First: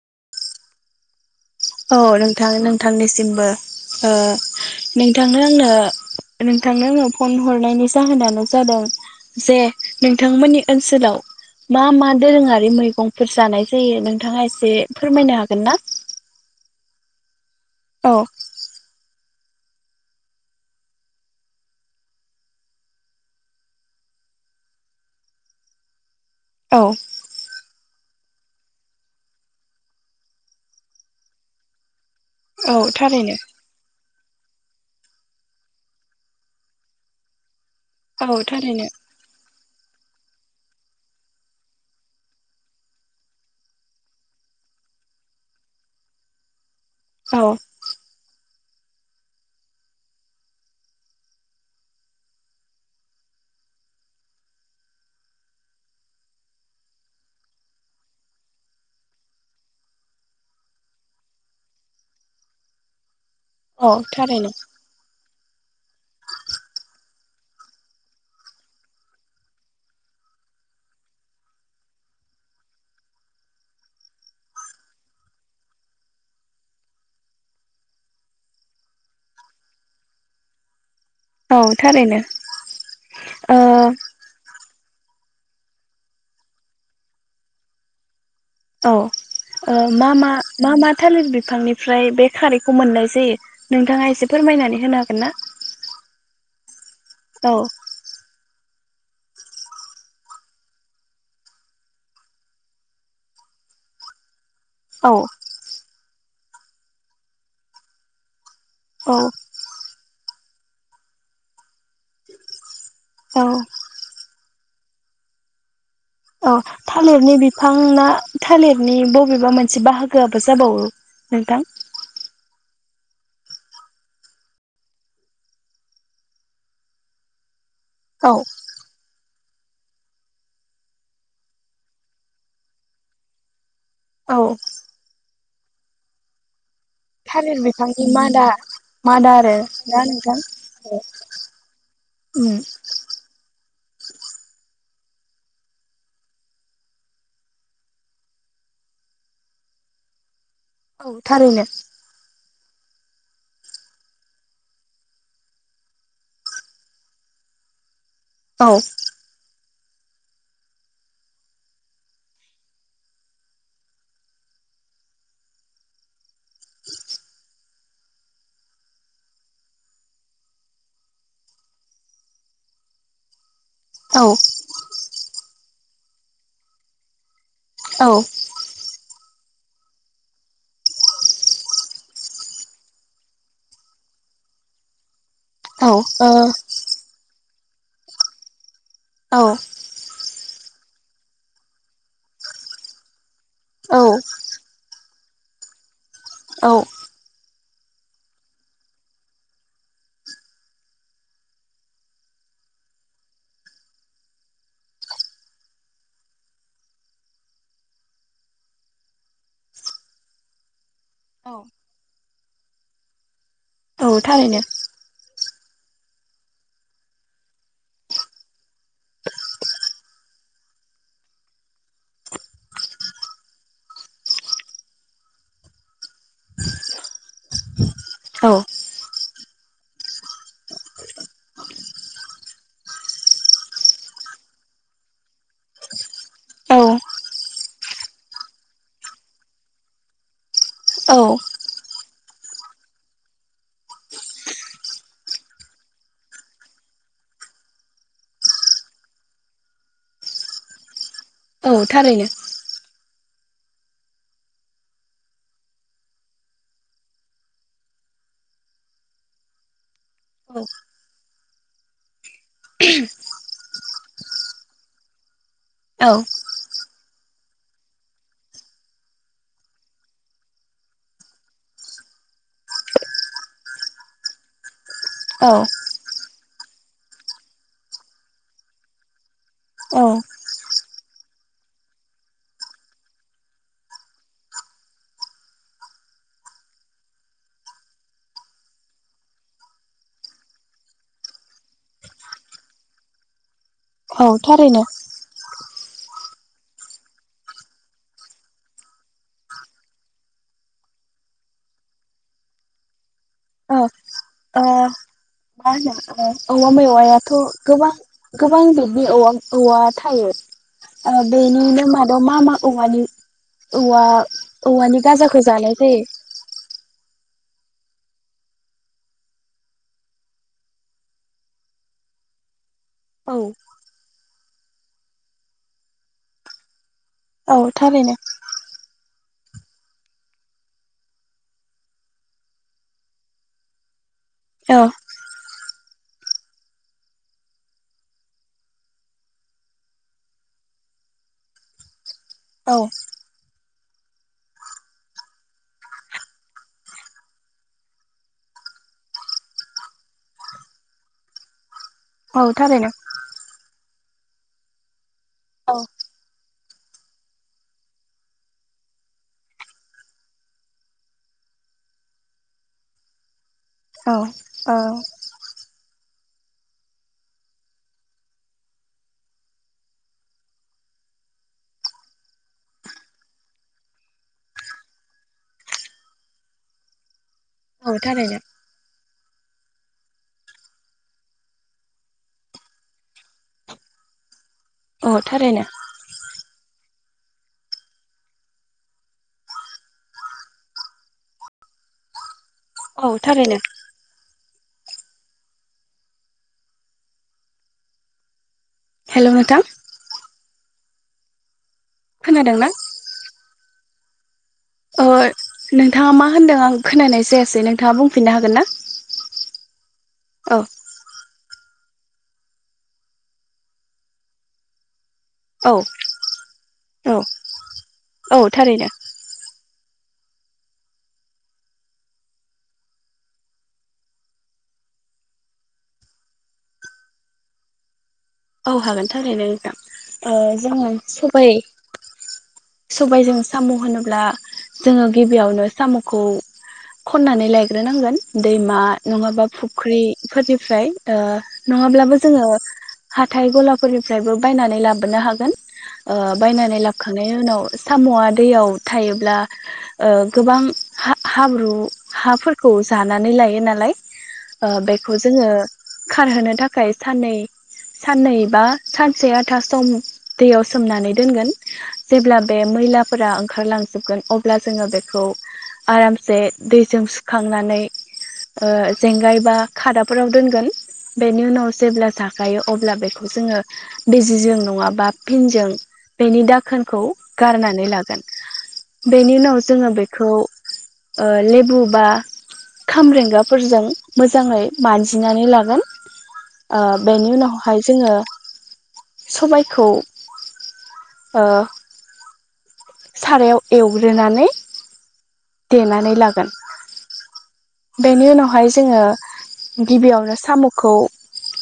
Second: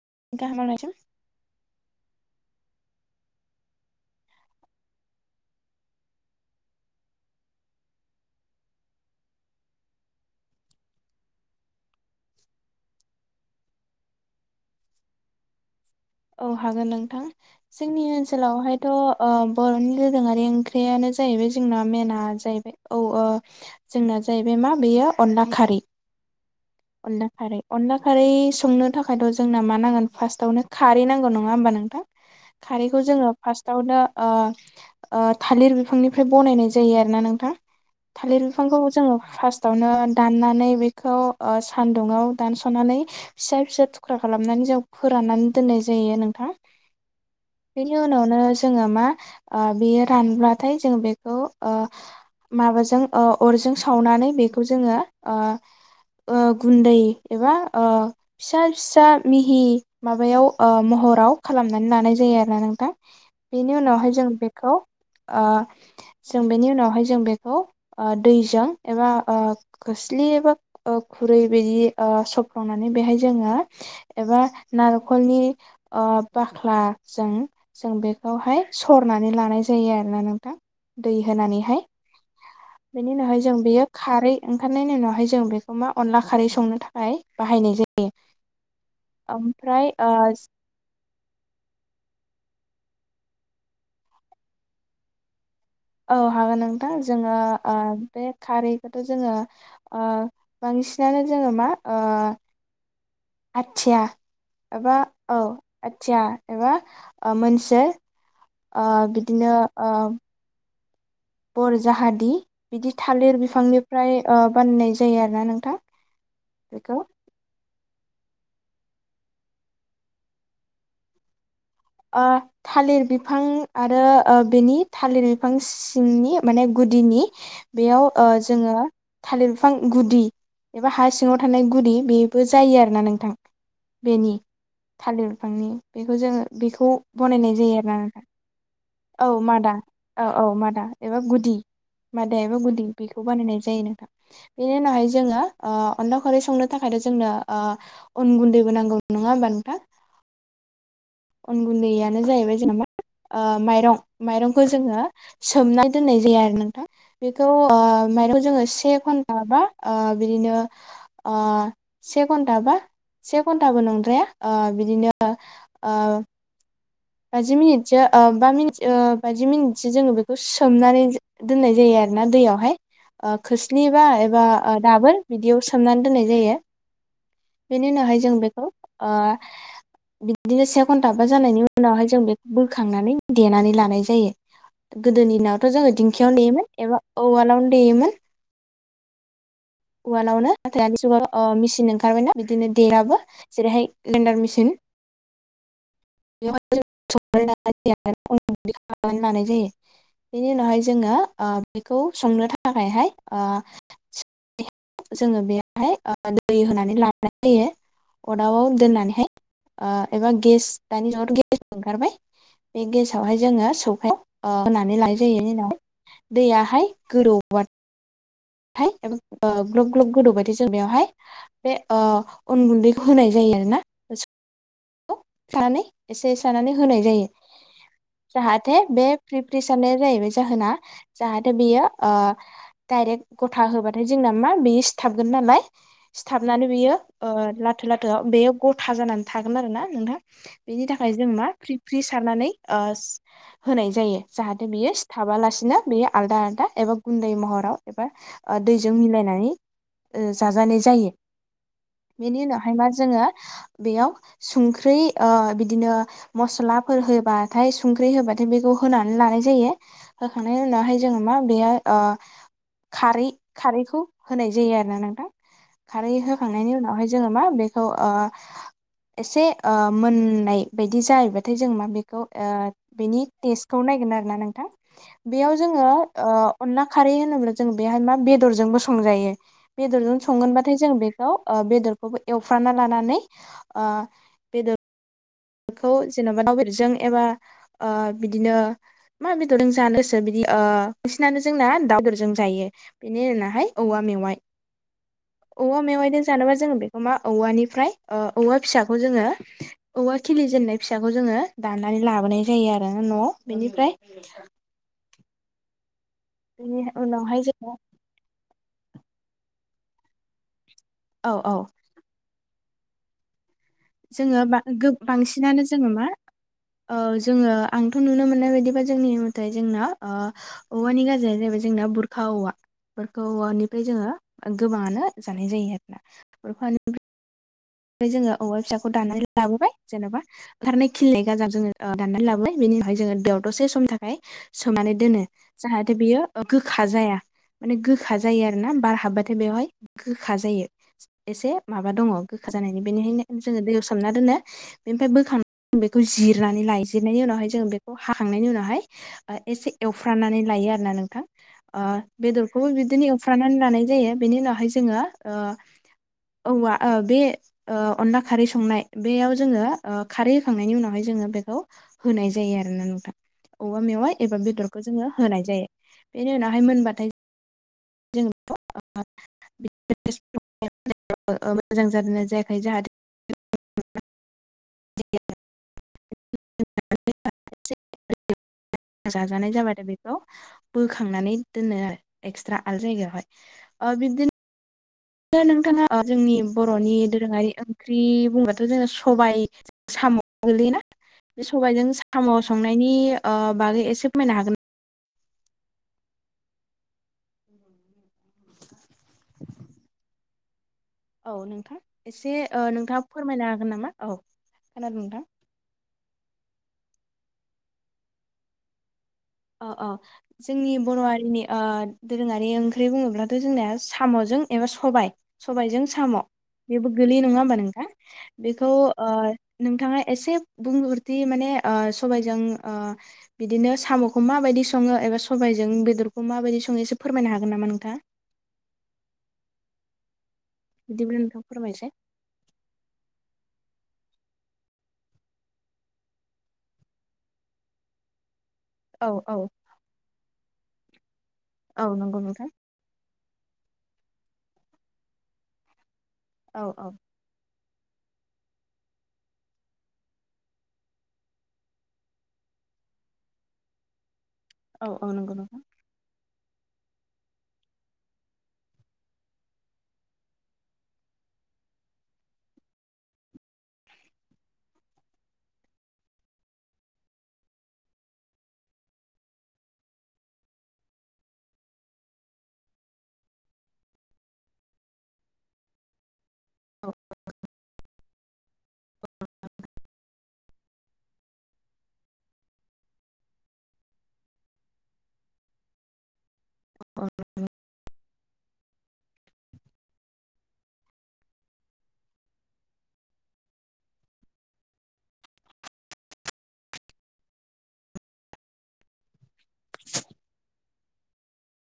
[unintelligible] औ नोंथां नोंथांनिसिमबो ओ नोंथां आंनो नोंथांनो आंनो फन हरनायनि जाहोनानो जादों जे नोंथांमोननि ओनसोलाव मा मा दोरोङारि मैगंफोर जानाय जायो नोंथाङा एसे फोरमायनो हागोन ना औ हागोन नोंथां जोंनि औ ओनसोलावहायथ ओह बरनि दोरोङारि ओंख्रियानो जाहैबाय जोंना मेनाआ जाहैबाय औ ओह जोंना जाहैबायमा बेयो अनला खारि। औ अनलाखारै अनलाखा खारै संनो थाखायथ' जोंना मा नांगोन फार्स्टआवनो खारै नांगौ नङा होमबा नोंथां। औ खारैखौ जोङो थारैनो फार्स्टावनो अ अ थालिर बिफांनिफ्राय बनायनाय जायो आरोना नोंथां। औ थालिर बिफांखौ थारैनो जोङो फार्स्टावनो दाननानै बेखौ अ सान्दुंङाव दानस'नानै फिसा फिसा थुख्रा खालामनानै जों फोराननानै दोननाय जायो नोंथां। औ बेनि उनावनो जोङो मा आ बियो रानबाथाय जोङ बेखौ आ माबाजों अरजों सावनानै बेखौ जोङो ओ गुनदै एबा अ फिसा फिसा मिहि माबायाव महराव खालामनानै लानाय जायो आरोना नोंथां। बेनि औ उनावहाय जों थारैनो बेखौ आ जों बेनि उनावहाय जों बेखौ अ दैजों एबा अ खोस्लि एबा खुरै बिदि अ सफ्र्लंनानै बेहाय जोङो एबा नार खलनि बाख्ला जों जों बेखौहाय सरनानै लानाय जायो आरोना नोंथां। दै औ होनानैहाय थारैनो बेनि उनावहाय जों ओ बेयो खारै ओं नायनि उनावहाय जों बेखौ मा अनला खारै संनो थाखाय बाहायनाय जायो। औ ओम। ओमफ्राय मा ओ मा मा मा थालिर बिफांनिफ्राय बे खारैखौ मोननाय जायो नोंथाङा एसे फोरमायनानै होनो हागोन ना? औ हागोन ओं। दा जोङो अ औ बे खारै थ' जोङो अ बांसिनानो जोङो मा अ आथिया माबा औ आथिया एबा अ मोनसे अ औ बिदिनो अ बर जाहादि बिदि औ थालिर औ बिफांनिफ्राय ओ बानायनाय जायो आरोना नोंथां। औ बेखौ थालिरनि बिम बिफां ना थालिरनि बबेबा मोनसे बाहागोआबो जाबावो नोंथां। ओ थालिर बिफां आरो ओ बेनि थालिर बिफां सिंनि माने गुदिनि बेयाव ओ औ जोङो थालिर बिफां गुदि एबा हा सिङाव थानाय गुदि बेबो जायो आरोना नोंथां। बेनि औ थालिर फांनि बेखौ जोङो बेखौ बनायनाय थालिर जायो आरोना बिफांनि नोंथां मादा औ आरो मादा ना औ औ नोंथां मादा एबा गुदि मादा एबा गुदि बेखौ बानायनाय जायो नोंथां। बे बिनि उनावहाय जोङो ओ अनला खरै संनो थाखायथ' जोंनो ओ अन गुन्दैबो नांगौ, नङा होमबा नोंथां? औ थारैनो अन गुन्दैयानो जाहैबाय [unintelligible] ओ माइरं- माइरंखौ जोङो सोमना दोननाय जाया आरो नोंथां बेखौ ओ माइरं जोङो औ से घन्टा बा ओ बिदिनो ओ से घन्टाबा से घन्टाबो नंद्राया ओ बिदिनो आ [unintelligible] बाजि मिनिटसो ओ बा मिनि ओ बाजि मिनिटसो जोङो बेखौ सोमनानै दोननाय जायो आरोना दैयावहाय ओ खोस्लिबा औ एबा दाबोर बिदियाव मनानै दोननाय जायो। बेनि औ उनावहाय जों बेखौ ओ बिदिनो से घन्टाबा जानायनि उन उनावहाय जों बेखौ बोखांनानै देनानै लानाय जायो। दोनि दिनावथ' ओ जोङो औ दिंखियाव देयोन एबा अवालावनो देयोमोन। औ उवालावनो नाथाय दानि जुगाव अ मिसिन ओंखारबायना बिदिनो [unintelligible] जेरैहाय औ लेन्दार मेसिन। [unintelligible] [unintelligible] औ जायो बेनि उनावहाय जोङो ओ बेखौ संनो थाखायहाय ओ जोङो बेयावहाय ओ दै होनानै लानाय जायो। अरदाबाव दोननानैहाय एबा गेस दानि औ [unintelligible] बाय। बे गेस आव हाय जोङो औ सौफाय थारैनो होनानै लानाय जायो उनाव दैयाहाय गोदौब्बा थाय ओ ग्लब ग्लब गोदौबायथाय जों बेवहाय बे ओ अन गुन्दैखौ होनाय जायो आरोना। औ सानै एसे सानानै होनाय जायो। औ जाहाथे बे फ्रि सारनाया जाहैबाय जाहोना जाहाथे बियो डाइरेक्ट गथा होबाथाय जोंना मा बेयो सिथाबगोन नालाय, सिथाबनानै औ बियो लाथो लाथोआव बेयो गथा जानानै थाग [unintelligible] ना नोंथां। बिनि थाखाय औ जों मा फ्रि ख्रि सारनानै ओस होनाय जायो। जाहाथे बियो सिथाबालासिनो बेयो आलदा आलदा एबा गुन्दै महराव एबा ओ दैजों मिलायनानै ओ जाजानाय जायो। औ थारैनो बिनि उनावहाय मा जोंङो बेयाव संख्रै ओ बिदिनो मस्लाफोर होबाथाय संख्रै होबाथाय बेखौ होनानै लानाय जायो। औ होखांनायनि उनावहाय जोंङो मा बेयाव ओ खारै खारैखौ होनाय जायो आरोना नोंथां औ खारै होखांनायनि उनावहाय जोंङो मा बेखौ ओ एसे ओ मोननाय बायदि जायोबाथाय जों मा बेखौ ओ बेनि टेस्टखौ नायगोन आरोना नोंथां बेयाव जोंङो ओ अनला खारै होनोब्ला जों बेहाय मा बेदरजोंबो संजायो बेदरजों औ संगोनबाथाय जों बेखौ ओ बेदरखौबो एवफ्रामना लानानै आ बेदर बेखौ जेन'बा दाउबेदरजों एबा ओ बिदिनो मा बेदरजों जानोगोसो बिदि ओ बांसिनानो जोंना दाउ बेदरजों जायो बेनि उनावहाय औवा मेवाइ थारैनो औवा मेवाइ दजों जानोबा जोंङो बेखौ मा औवानिफ्राय ओ औवा फिसाखौ जोंङो औवा खिलि जेननाय फिसाखौ जोंङो दाननानै लाबोनाय जायो आरो न'आव बिनिफ्राय अ [unintelligible] ओ औवा बेनि मेवायाथ' उनावहाय जोङो गोबां गोबां बि दि औवां औवा थायो आ औ औ बेनिनो मदाव मा मा औवानि औवा जोंङो बा गोब औवानि गाजाखौ बांसिनानो जानाय जोंङो मा जायो? ओ जोङो आंथ' नुनो मोननाय बायदिबा जोंनि [unintelligible] जोंना औवानि गाजाया जाहैबाय जोंना बुरखा औवा बुरखा औवानिफ्राय जोंङो गोबाङानो जानाय जायो [unintelligible] औ [unintelligible] थारैनो जोङो औवा फिसाखौ दानाय लाबोबाय जेन'बा ओंखारनाय खिलिनाय गाजा जोंङो दाननानै लाबोबाय बेनि उनावाय जोंङो दैयाव दसे समनि थाखाय खाय औ सोमनानै दोनो जाहाथे बियो ओ गोखा जाया बे गोखा जायो आरोना बार हाबबाथाय बेवहाय गोखा जायो एसे माबा दंङ। गोखा जानायनि बेनिखायनो जोंङो दैयाव सोम सोमना दोनो बेनिफ्राय बोखांनानै बेखौ जिरनानै लायो जिरनायनि उनावहाय जों बेखौ हाखांनायनि उनावहाय एसे एवफ्रानानै लायो आरोना नोंथां ओ औ बेदरखौबो थारैनो बिदिनो एवफ्रामनानै लानाय जायो बिनि उनावहाय जोंङो ओ औ औवा ओ बे ओ अनला खारै संनाय बेयाव ओ जोङो खारै होखांनायनि उनावहाय जोङो बेखौ होनाय जायो आरोना नोंथां औवा मेवाइ औ एबा बेदरखौ जोङो औ होनाय जायो बेनि उनावहाय मोनबाथाय जों [unintelligible] मोजां जादोंना जायाखै जाहाथे [unintelligible] [unintelligible] औ थारायनो जानाय जाबाथाय बेखौ बोखांनानै दोनो आरो एक्सट्रा आलादा जायगायावहाय ओ बिबदिनो औ दा थारैनो नोंथांङा जोंनि बरनि दोरोङारि ओंख्रि बुंबाथ' जों सबाय साम' गोलैओना बे सबायजों साम' संनायनि औ ओ थारैनो बागै एसे फोरमायनो हागोन हेलौ नोंथां औ नोंथां एसे ओ खोनादोंना नोंथांङा फोरमायनो हागोन नामा? औ खोनादों नोंथां थांङा मा होनदों आं खोनानाय जायासै नोंथाङा बुंफिननो हागोन ना? औ अ औ जोंनि बर' हारिनि ओ दोरोङारि ओंख्रि बुङोब्लाथ' जोंनाया साम'जों एबा सबाय औ सबायजों साम' बेबो औ गोलैयो नङा होमबा नोंथां औ बेखौ थारैनो नोंथांङा एसे बुंगुरथि माने ओ सबायजों ओ बिदिनो साम' खौ माबायदि सङो एबा सबबायजों बेदरखौ माबायदि सङो एसे फोरमायनो हागोन नामा नोंथाङा? औ हागोन थारैनो नोंथां ओ‌ जोङो बिदिब्ला नोंथां सबाय फोरमायसै सबायजों साम' होनोब्ला जोङो गिबियावनो साम'खौ खननानै लायग्रोनांगोन दैमा औ औ नङाबा फुख्रिफोरनि फ्राय ओ औ नंगौ नङाब्लाबो जोङो नोंथां हाथाय गलाफोरनिफ्रायबो बायनानै लाबोनो हागोन ओ औ बायनानै औ लाबखांनायनि उनाव साम'आ दैयाव थायोब्ला ओ गोबां हा हाब्रु हाफोरखौ जानानै लायो नालाय ओ औ औ बेखौ नंगौ जोङो नोंथां खारहोनो थाखाय साननै साननै बा सानसे आथा सम दैयाव सोमनानै दोनगोन जेब्ला बे मैलाफोरा ओंखारलांजोबगोन अब्ला जोङो बेखौ आरामसे दैजों सुखांनानै ओ जेंगाय बा खादाफोराव दोनगोन बेनि उनाव जेब्ला जा जायो अब्ला बेखौ जोङो बिजिजों नङाबा फिनजों बेनि दाखोनखौ गारनानै लागोन। बेनि उनाव जोङो बेखौ लेबु बा खामरेंगाफोरजों मोजाङै मानजिनानै लागोन बेनि उनावहाय जोङो सबायखौ ओ सारायाव एवग्रोनानै देनानै लागोन बेनि उनावहाय जोङो गिबियावनो सामखौथ जेरै